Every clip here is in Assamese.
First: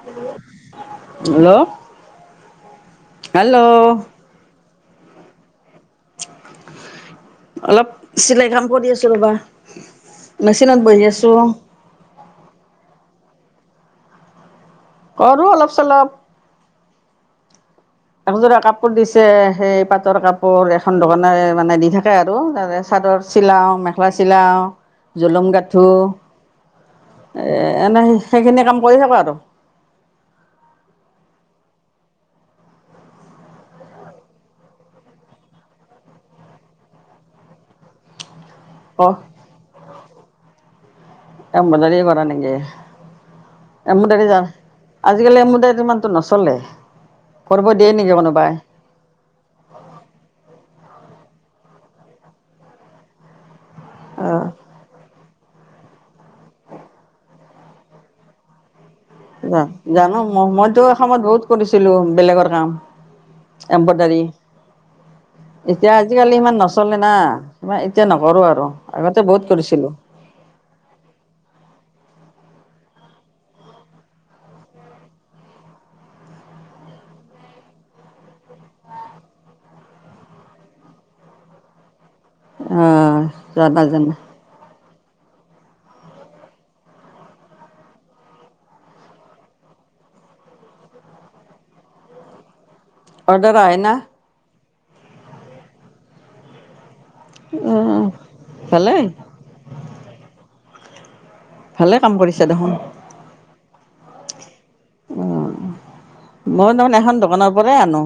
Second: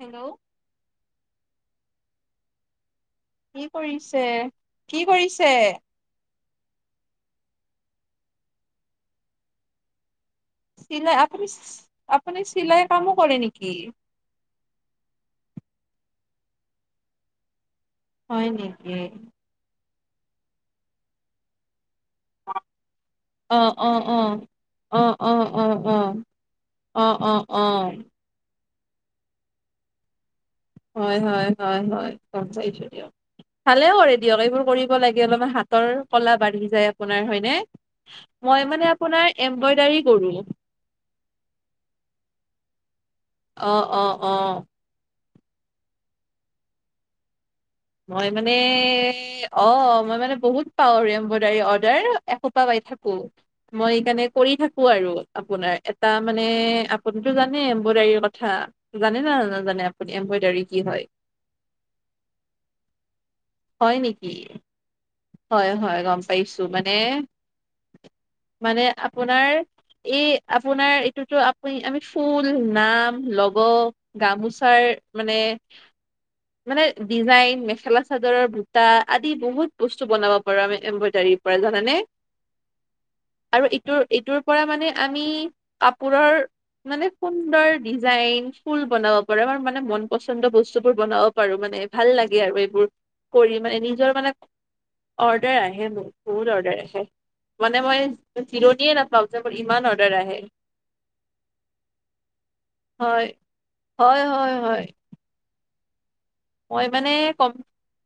হেল্ল' হেল্ল', হেল্ল' কি কৰিছে, কি কৰিছে? অলপ চিলাই কাম কৰি আছোঁ ৰ'বা মেচিনত বহি চিলাই আছো আপুনি চি-চি আপুনি চিলাইৰ কামো কৰে নেকি? কৰো অলপ চলপ হয় একযোৰা নেকি কাপোৰ দিছে সেই পাটৰ কাপোৰ এখন দোকানে মানে দি থাকে থাকে আৰু তাতে চাদৰ অ চিলাওঁ অ মেখেলা অ চিলাওঁ অ অ জুলুঙ অ গাঁথোঁ অ অ অ এ অ এনে সেইখিনি কাম কৰি থাকো আৰু হয়', - হয়', - হয়', - হয়', কাম কৰিছোঁ দিয়ক! ভালে কৰে দিয়ক, এইবোৰ কৰিব লাগে অলপমান হাতৰ ক'লা বাঢ়ি যায় আপোনাৰ হয়নে! মই মানে অ আপোনাৰ এম্ব্ৰইডাৰী কৰোঁ এম্ব্ৰইডাৰীয়ে কৰা নেকি? অ', - অ', এম্ব্ৰইডাৰী - যা অ', আজিকালি এম্ব্ৰইডাৰীটো ইমানটো নচলে কৰিব দিয়ে নেকি মই কোনোবাই মানেএএএএ অ', মই মানে বহুত পাওঁ এম্ব্ৰইডাৰী অৰ্ডাৰ এসোপা পাই থাকোঁ, মই সেইকাৰণে অ কৰি থাকো আৰু আপোনাৰ এটা মানে, আপুনিতো জানে এম্ব্ৰইডাৰীৰ কথা জানে না অ', নাজানে আপুনি -জানো মই এম্ব্ৰইডাৰী কি মইতো হয়? এসময়ত বহুত কৰিছিলোঁ বেলেগত কাম, হয় এম্ব্ৰইডাৰী নেকি? হয়, এতিয়া হয় গম আজিকালি ইমান পাইছোঁ মানে নচলে না, মই এতিয়া নকৰোঁ আৰু মানে আগতে বহুত আপোনাৰ কৰিছিলোঁ এই আপোনাৰ এইটোতো আপুনি, আমি ফুল, নাম, লোগো, গামোচাৰ মানে মানে ডিজাইন, ‌মেখেলা চাদৰৰ বুটা আদি বহুত বস্তু বনাব পাৰো আমি এম্ব্ৰইডাৰীৰ পৰা জানে! আহ আৰু জানা ইটো জানা ইটোৰ পৰা মানে আমি কাপোৰৰ মানে সুন্দৰ ডিজাইন, ফুল বনাব পাৰোঁ, আমাৰ মানে মন পছন্দ বস্তুবোৰ বনাব পাৰোঁ মানে মানে ভাল লাগে আৰু এইবোৰ অৰ্ডাৰ কৰি, আহে মানে না নিজৰ মানে অৰ্ডাৰ আহে বহুত অৰ্ডাৰ আহে মানে, উম। মই জিৰণি ভালেই নেপাওঁ যে মোৰ ইমান অৰ্ডাৰ আহে! ভালে কাম কৰিছে দেখোন হয়', - হয়', - হয়', - হয়',। মই তাৰমানে মানে এখন কম দোকানৰ পৰাই আনো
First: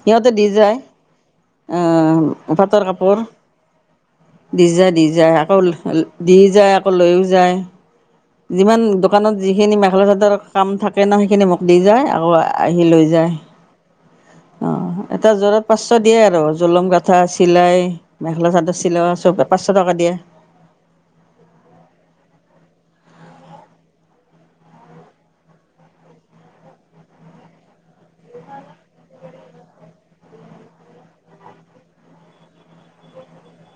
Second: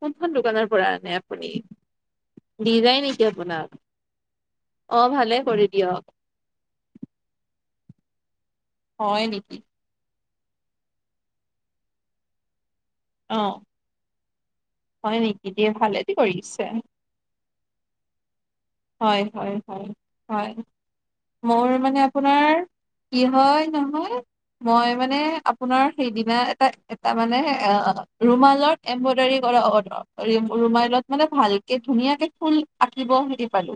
কোনখন দি দোকানৰ যায়, পৰা আনে আপুনি অ', দি পাটৰ যায় নেকি কাপোৰ আপোনাক দি যায়, অ দি ভালে যায়, আকৌ কৰি দিয়ক দি যায় আকৌ লৈও যায়। যিমান হয় দোকানত নেকি যিখিনি মেখেলা চাদৰ কাম থাকে ন সেইখিনি মোক দি যায় আকৌ আহি লৈ যায়। অ অ', - হয় এটা নেকি জোৰত পাঁচশ ভালেদি দিয়ে আৰু কৰিছে জুলুং গাথাঁ, চিলাই মেখেলা চাদৰ চিলোৱা হয় চব হয় পাঁচশ টকা দিয়ে হয় মোৰ মানে আপোনাৰ কি হয় নহয় মই মানে আপোনাৰ সেইদিনা এটা মানে ৰুমালত এম্ৰইডাৰি অ ৰুমাইলত মানে ভালকে ধুনীয়াকে ফুল আঁকিব হেৰি পালো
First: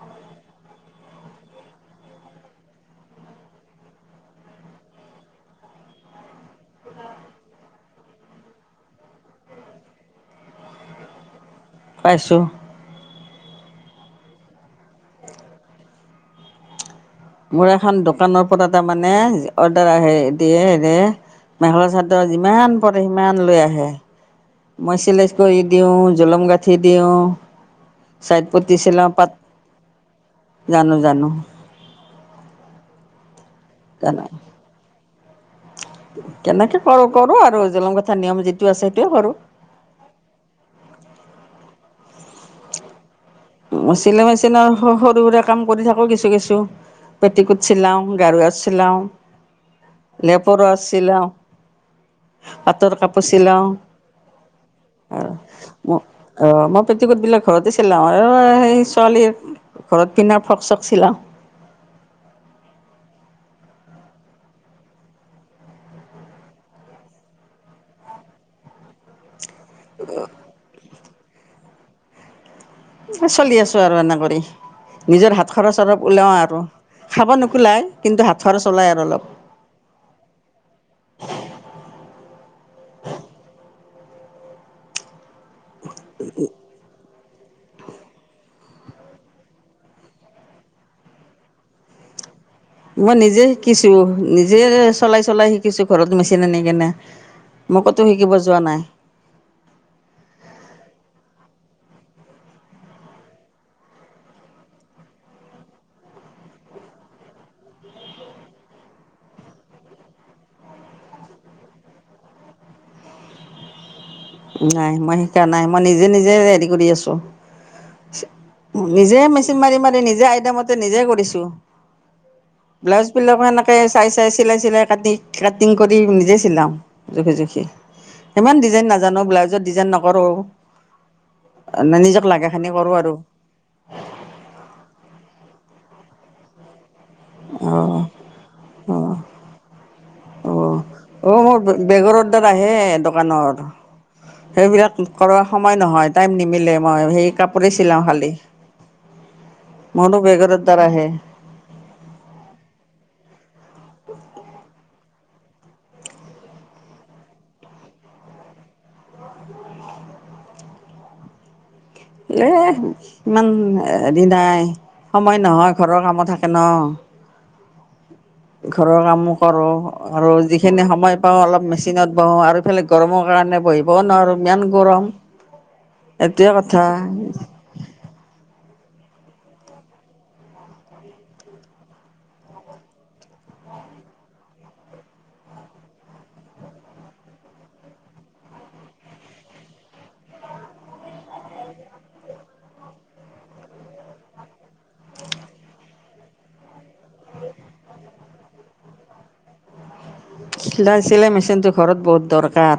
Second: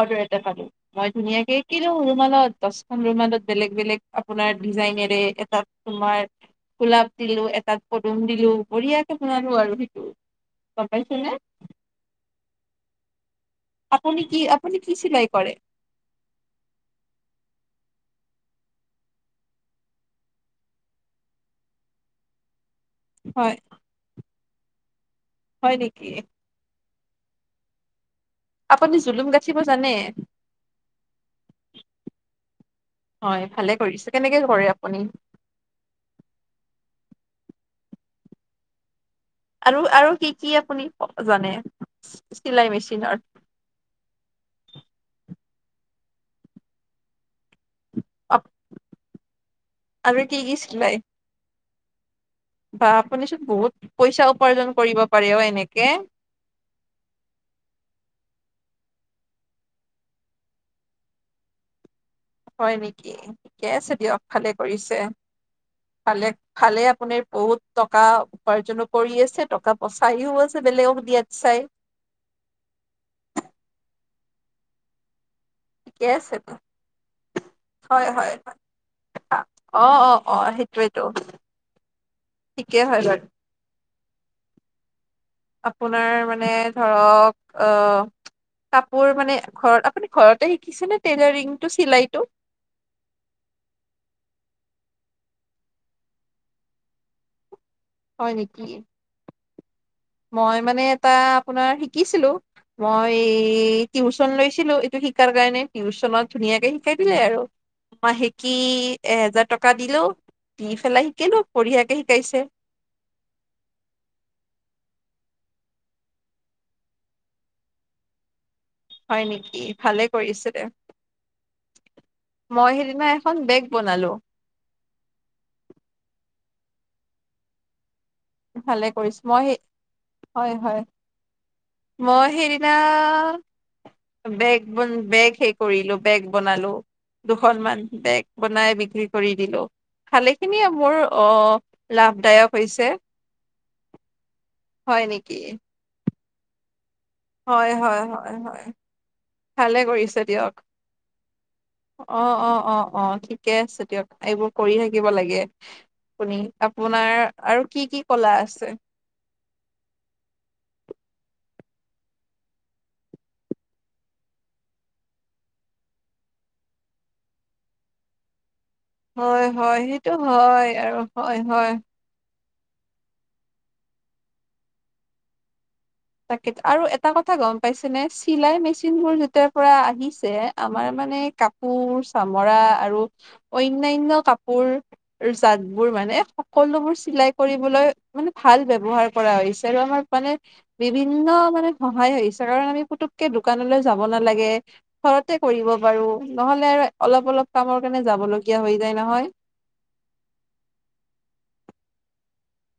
অৰ্ডাৰ এটা পালো মই ধুনীয়াকে কিনো ৰুমালত দচখন ৰুমালত বেলেগ বেলেগ আপোনাৰ ডিজাইনেৰে এটাত তোমাৰ গোলাপ দিলো এটাত পদুম দিলো বঢ়িয়াকে বনালো আৰু সেইটো গমপাই চেনে পাইছো আপুনি কি আপুনি কি চিলাই কৰে মোৰ এখন দোকানৰ পৰা এটা মানে অৰ্ডাৰ হে দিয়ে হেৰে মেখেলা চাদৰ যিমান সিমান হয় লৈ আহে মই চিলাই কৰি হয় দিও নেকি জলম গাঠিত দেওঁ চাইড আপুনি পতিছিলা জুলুম পাত গাঁঠিব জানে জানো জানো হয় ভালে কৰিছে জানো কেনেকে কৰে আপুনি কেনেকে কৰো কৰো আৰু জ্বলং কথা নিয়ম যিটো আছে সেইটোৱয়ে কৰো আৰু আৰু কি কি আপুনি জানে চিলাই মেচিনৰ চিলাই মেচিনৰ সৰু সুৰা কাম কৰি থাকো কিছু কিছু পেটিকুট চিলাওঁ আপ- গাৰা চিলাওঁ লেপৰা চিলাওঁ উ বা পাটৰ কাপোৰ আপুনিচোন চিলাওঁ বহুত পইচা উপাৰ্জন কৰিব পাৰে অ এনেকে গৈছিলো আৰু সেই ছোৱালীৰ ঘৰত পিন্ধাৰ ফ্ৰক চক চিলা হয় নেকি ঠিকে আছে দিয়ক ভালে কৰিছে ফালে ফালে আপুনি বহুত টকা উপাৰ্জনো কৰি আছে টকা কাপচাইিও গছে বেলেগক দিয়াত চাই চলি আছো আৰু এনে কৰি নিজৰ হাত খৰচ ঠিকে অৰপ আছে ওলাও দে। আৰু খাব নোকোলাই হয় কিন্তু হয় হাত খৰচ ওলাই আৰু অলপ অ অ অ সেইটোৱেটো ঠিকে হয় বাৰ আপোনাৰ মানে ধৰক আহ কাপোৰ মানে ঘৰত আপুনি ঘৰতে শিকিছেনে টেইলাৰিং চিলাইটো মই নিজে শিকিছো নিজে চলাই চলাই শিকিছো ঘৰত মেচিন আনি কিনে মোকতো শিকিব হয় যোৱা নেকি? নাই মই মানে এটা আপোনাৰ শিকিছিলো মই টিউচন লৈছিলো এইটো শিকাৰ কাৰণে টিউচনত ধুনীয়াকে শিকাই দিলে আৰু মই সেকি এহেজাৰ টকা দিলো দি পেলাই শিকিলো বঢ়িয়াকে শিকাইছে নাই মই শিকা নাই মই নিজে নিজে হেৰি কৰি আছো নিজে হয় মেচিন নেকি মাৰি মাৰি ভালে নিজে কৰিছে দে আইডামতে নিজে কৰিছো মই সেইদিনা ব্লাউজ এখন বিলাকো বেগ সেনেকে বনালো চাই চাই চিলাই চিলাই কাটিম কাটিং কৰি নিজে চিলাও জোখি জোখি ইমান ডিজাইন ভালে না কৰিছো মই হয় হয় নিজক মই লাগাখিনি সেইদিনা কৰোঁ আৰু বেগ বন বেগ শেষ কৰিলো বেগ বনালো দুখনমান অঁ বেগ বনাই বিক্ৰী অঁ কৰি দিলো ভালেখিনিয়ে অঁ মোৰ অ অঁ মোৰ বেগৰ অৰ্ডাৰ লাভদায়ক আহে হৈছে দোকানৰ সেইবিলাক হয় কৰা নেকি সময় নহয় টাইম নিমিলে মই হেই হয় কাপোৰে হয় চিলাও খালি হয় হয় ভালে মোৰো কৰিছে বেগৰ দিয়ক অৰ্ডাৰ আহে অ অ অ অ ঠিক ঠিকে আছে দিয়ক এইবোৰ কৰি থাকিব লাগে আপুনি আপোনাৰ আৰু কি কি কলা আছে [inaudible] এ ইমান হেৰি নাই সময় নহয় ঘৰৰ কামত থাকে ন [inaudible] ঘৰৰ কামো হয় কৰো হয় সেইটো আৰু হয় যিখিনি আৰু সময় হয় পাওঁ অলপ হয় মেচিনত বহো আৰু ইফালে গৰমৰ কাৰণে বহিবও নোৱাৰো ইমান গৰম তাকে এইটোৱে আৰু কথা এটা কথা গম পাইছে নে চিলাই মেচ বোৰ যেতিাৰ পৰা আহিছে আমাৰ মানে কাপোৰ চামৰা আৰু অয় অন্যান্য কাপোৰ আৰু জাতবোৰ মানে সকলোবোৰ চিলাই কৰিবলৈ মানে ভাল ব্যৱহাৰ কৰা হৈছে আৰু আমাৰ মানে বিভিন্ন মানে সহায়ছে কাৰণ আমি পুতুককে দোকানলৈ যাব নালাগে ঘৰতে কৰিব বাৰু নহলে আৰু অলপ অলপ কামৰ কাৰণে যাবলীয়া হৈ যায় নহয়। চিলাই চিলাই মেচিনটো ঘৰত বহুত দৰকাৰ।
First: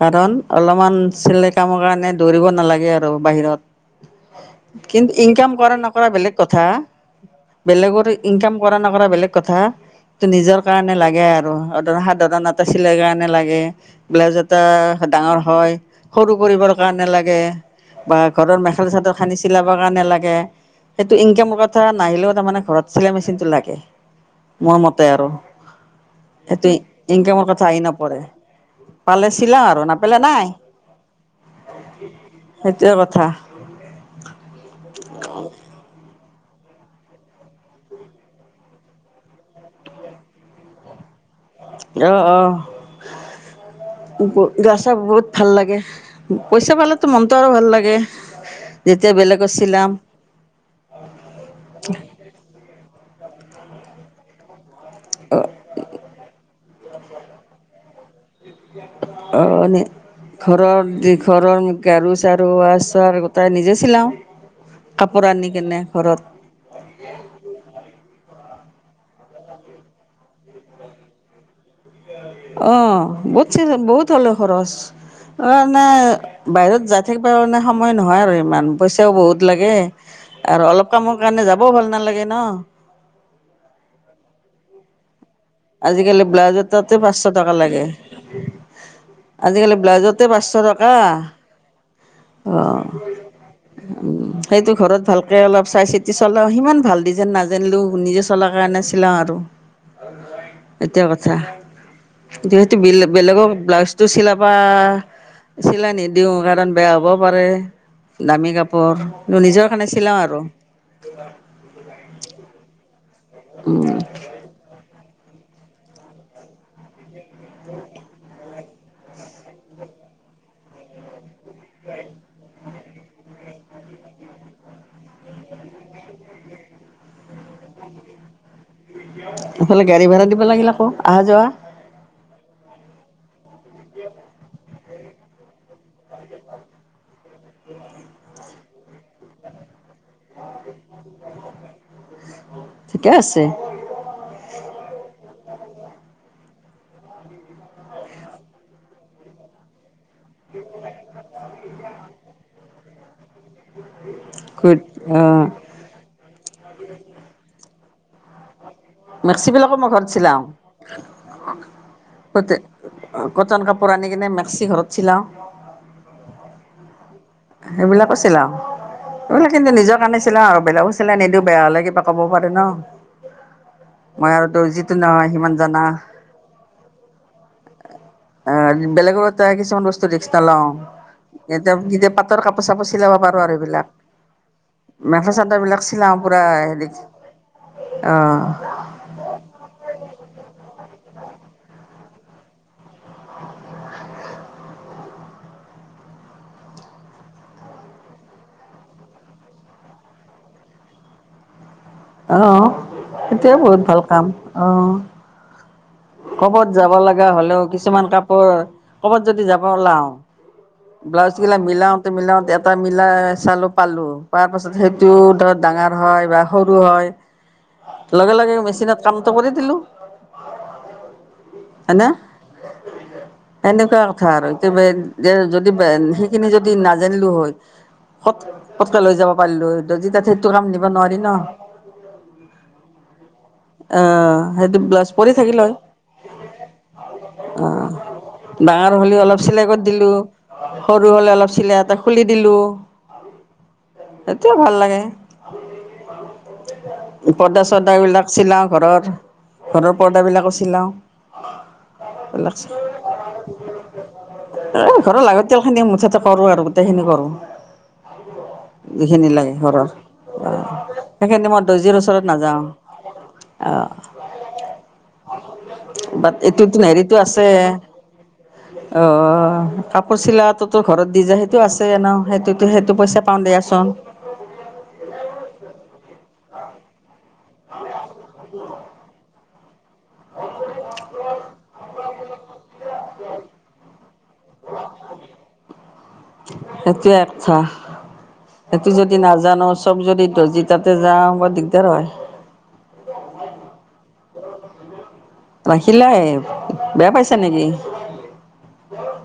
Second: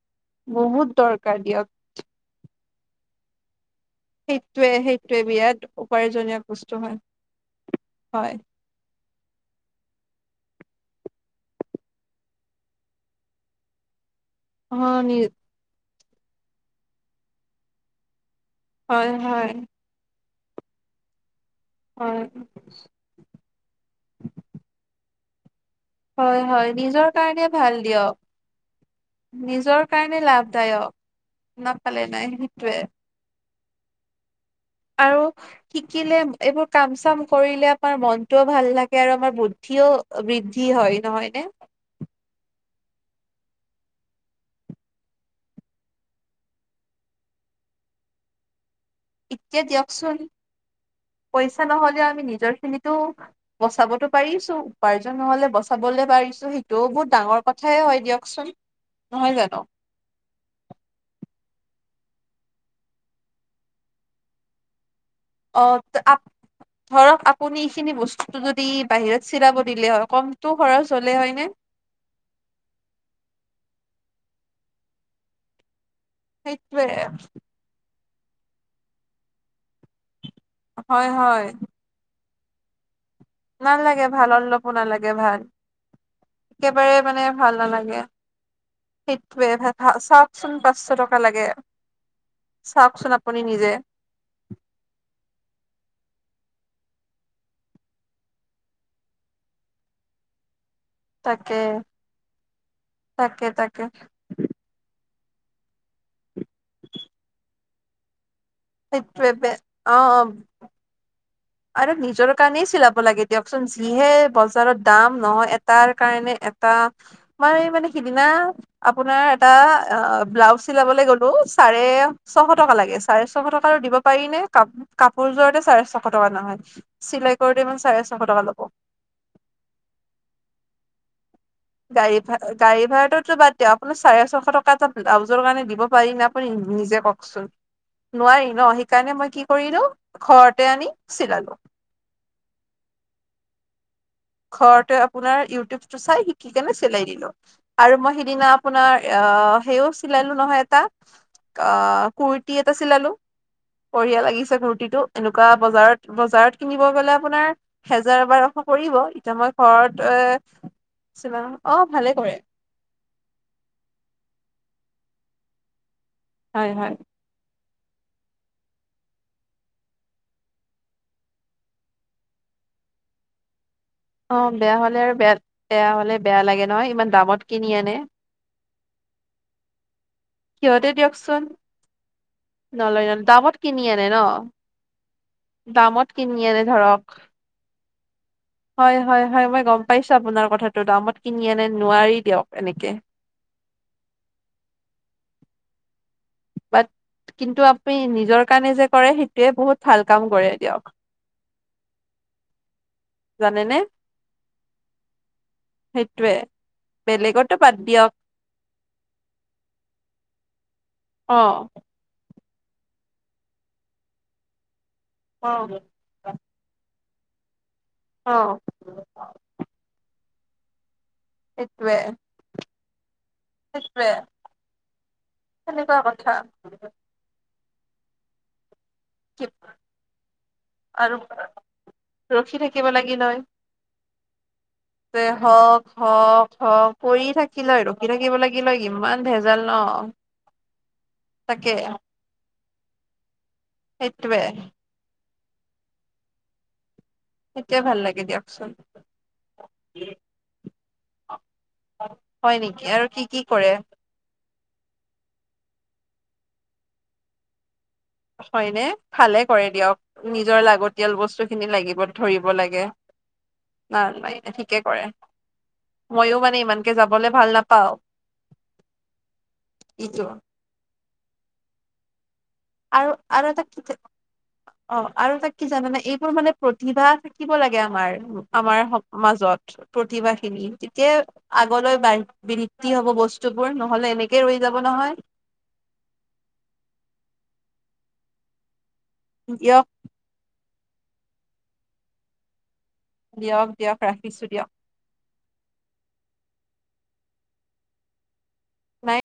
কাৰণ বহুত অলপমান দৰকাৰ চিলাই দিয়ক কামৰ কাৰণে দৌৰিব নালাগে আৰু বাহিৰত। সেইটোৱে কিন্তু সেইটোৱে ইনকাম বিৰাট কৰা নকৰা বেলেগ উপাৰ্জনীয় কথা। বস্তু হয় বেলেগৰ হয় ইনকাম কৰা নকৰা বেলেগ কথা, কিন্তু নিজৰ কাৰণে লাগে আৰু, সাধাৰণ এটা চিলাই কাৰণে লাগে ব্লাউজ এটা অ নি ডাঙৰ হয়, সৰু কৰিবৰ কাৰণে লাগে, বা ঘৰৰ মেখেলা হয় চাদৰ খানি হয় চিলাবৰ কাৰণে লাগে, সেইটো ইনকাম কথা হয়, নাহিলেও তাৰমানে ঘৰত চিলাই মেচিন টো লাগে, মোৰ মতে আৰু হয়, হয়, সেইটো নিজৰ কাৰণে ইনকামৰ কথা ভাল আহি দিয়ক, নপৰে। পালে চিলা নিজৰ আৰু কাৰণে নাপালে নাই লাভদায়ক। নাপালে নাই সেইটোয়ে কথা [unintelligible] আৰু, শিকিলে এইবোৰ কাম চাম কৰিলে আমাৰ মনতটোও ভাল লাগে আৰু আমাৰ বুদ্ধিও বৃদ্ধি হয় নহয় নে? অহ অহ [unintelligible] গাছা বহুত ভাল লাগে পইচা পালো মনটো আৰু ভাল লাগে যেতিয়া বেলেগত এতিয়া চিলাম দিয়কচোন পইচা নহলেও আমি নিজৰ খিনিতো বচাবতো পাৰিছো, উপাৰ্জন নহলে বচাবলৈ পাৰিছো সেইটোও বহুত ডাঙৰ কথাই হয় দিয়ক অ ঘৰৰ দিঘৰত ৰ গাৰু চাৰু আছে গোটাই নিজে চিলাও অ ধৰক আপুনি এইখিনি বস্তুটো যদি দি বাহিৰত চিলাব দিলে হয় কমটো খৰচ হ'লে হয় নে? অ বত বহুত হলে খৰচ অ মানে বাহিৰত সেইটোয়ে যাই থাকিব কাৰণে সময় নহয় আৰু ইমান পইচাও বহুত লাগে। আৰু অলপ হয় কামৰ হয় কাৰণে যাবও ভাল নালাগে ন। নালাগে ভাল অলপো নালাগে ভাল। আজিকালি ব্লাউজৰ একেবাৰে ততে মানে পাঁচশ টকা ভাল লাগে। নালাগে সেইটোৱে ভা- আজিকালি ভা- ব্লাউজতে পাঁচশ চাওকচোন টকা। লাগে অ চাওকচোন আপুনি নিজে উ সেইটো ঘৰত ভালকে অলপ চাই চি চলাওঁ সিমান ভাল ডিজাইন নাজানিলো নিজে চলাৰ কাৰণে চিলাও আৰু সেইটোয়ে কথা, তাকে যহেতু বেলে তাকে বেলেগক তাকে ব্লাউজটো চিলাবা চিলাই নিদিওঁ কাৰণ বেয়া হ'ব পাৰে। দামী কাপোৰ সেইটোৱে কিন্তু বে- নিজৰ কাৰণে অ চিলাওঁ অ আৰু। আৰু নিজৰ কাৰণেই চিলাব লাগে দিয়কচোন উম, যিহে বজাৰত দাম। নহয় এটাৰ কাৰণে এটা মাৰ এই মানে সিদিনা আপোনাৰ এটা অ ব্লাউজ চিলাবলৈ গলো চাৰে ছশ টকা লাগে চাৰে। ছশ টকা আৰু দিব পাৰি নে, কা কাপোৰযোৰতে চাৰে ছশ। ছশ টকা, নহয় চিলাই কৰোতে ইমান চাৰে ছশ টকা ল'ব। এইফালে গাড়ী ভাড়া দিব লাগিল আকৌ অহা যোৱা। গাড়ী ভাড়া গাড়ী ভাড়াটোতো বাদ দিয়ক, আপোনাৰ চাৰে ছয়শ টকা এটা ব্লাউজৰ কাৰণে দিব পাৰি নে আপুনি নিজে কওকচোন, নোৱাৰি ন সেইকাৰণে মই কি কৰিলো ঘৰতে আনি চিলালো। ঠিকে আছে ঘৰতে আপোনাৰ ইউটিউব টো চাই শিকি কিনে চিলাই দিলো, আৰু মই সিদিনা আপোনাৰ অ সেই চিলালো নহয় এটা, অ কুৰ্তি এটা চিলালো। বঢ়িয়া লাগিছে গুড কুৰ্তিটো অ', এনেকুৱা বজাৰত, বজাৰত কিনিব গ'লে আপোনাৰ হেজাৰ বাৰশ পৰিব। এতিয়া মই ঘৰত অ চিলালো অ ভালে কৰে। কটন কাপোৰ আনি কিনে মেক্সি ঘৰত চিলাওঁ। হয় হয়। সেইবিলাকো চিলাও। এই বোৰ কিন্তু নিজৰ কাৰণে চিলাও আৰু বেলেগৰ চিলাই নিদিও বেয়া হ'লে কিবা কব পাৰে ন। মই অ আৰু তোৰ বেয়া যিটো হ'লে আৰু নহয় বেয়া সিমান জানা বেয়া হ'লে বেয়া লাগে নহয় ইমান দামত কিনি আনে। বেলেগৰ এটা কিছুমান বস্তু ৰিক্স নলওঁ সিহঁতে দিয়কচোন এতিয়া কেটিয়াবা হতৰ কাপোৰ চাপোৰ নলয় চিলাব নলয় পাৰো আৰু দামত কিনি এইবিলাক আনে ন মেখেলা চাদৰ বিলাক দামত চিলাও কিনি পুৰা আনে হেৰি। ধৰক অঁ হয় হয় হয় মই গম পাইছো আপোনাৰ কথাটো দামত কিনি আনে নোৱাৰি দিয়ক এনেকে। পাত কিন্তু আপুনি নিজৰ কাৰণে যে কৰে সেইটোৱে বহুত ভাল কাম কৰে দিয়ক। অ সেইটোৱে জানেনে বহুত ভাল কাম অ। সেইটোৱে ক'বত যাব লগা বেলেগতো হলেও বাদ কিছুমান দিয়ক কাপোৰ ক'বাত যদি যাব ওলাও অ ব্লাউজ গিলা মিলাওতে মিলাওতে এটা মিলাই চালো পালো পাৰ পাছত সেই টো অ ধৰ ডাঙৰ হয় বা সৰু হয়। অ লগে লগে মেচিনত কামটো কৰি দিলো। সেইটোৱে হয়নে এনেকুৱা সেইটোৱে কথা আৰু এ যদি সেনেকুৱা কথা সেইখিনি যদি নাজানিলো হয়। কত পতকে লৈ যাব কি পাৰিলো হয় দৰ্জী তাতে সেইটো কাম নিব আৰু নোৱাৰি ন? ৰখি থাকিব লাগিল হয় অহ সেইটো ব্লাউচ পৰি থাকিল হয়। অ খ পৰি থাকিল অ হয় ৰখি থাকিব লাগিলে হয় ডাঙৰ হ'লে ইমান অলপ ভেজাল চিলাই ন। কৰি দিলো সৰু হলে অলপ তাকে চিলাই এটা খুলি দিলো। টো সেইটোৱে ভাল লাগে। পৰ্দা সেইটোৱে চদা ভাল লাগে বিলাক দিয়কচোন চিলাও ঘৰৰ ঘৰৰ পৰ্দা বিলাকো চিলাও হয় নেকি আৰু কি কি কৰে এ ঘৰ লাগতিয়ালখিনি মুঠতে কৰো আৰু গোটেই খিনি কৰো। হয়নে? ভালে কৰে দিয়ক নিজৰ লাগতিয়াল বস্তু সেইখিনি মই খিনি দৰ্জিৰ লাগিব ওচৰত ধৰিব নাযাওঁ লাগে। নাই নাই ঠিকে কৰে। বাট মইও মানে এইটোতো ইমানকে হেৰিটো যাবলৈ আছে ভাল নাপাও। অ কাপোৰ ইটো চিলাটোটো ঘৰত দি যায় সেইটো আছে ন সেইটো আৰু পইচা পাওঁ আৰু এটা কি দিয়াচোন অ আৰু এটা কি জানানা এইবোৰ মানে প্ৰতিভা থাকিব লাগে আমাৰ আমাৰ মাজত প্ৰতিভা খিনি তেতিয়া আগলৈ বাঢ়ি বৃতি হ'ব বস্তুবোৰ নহলে এনেকে একে ৰৈ যাব নহয়। এইটো যদি নাজানো দিয়ক চব যদি দজী তাতে যাওঁ বৰ দিগদাৰ হয়। দিয়ক দিয়ক ৰাখিছো দিয়ক। বাখিলা এ বেয়া পাইছা নেকি নাই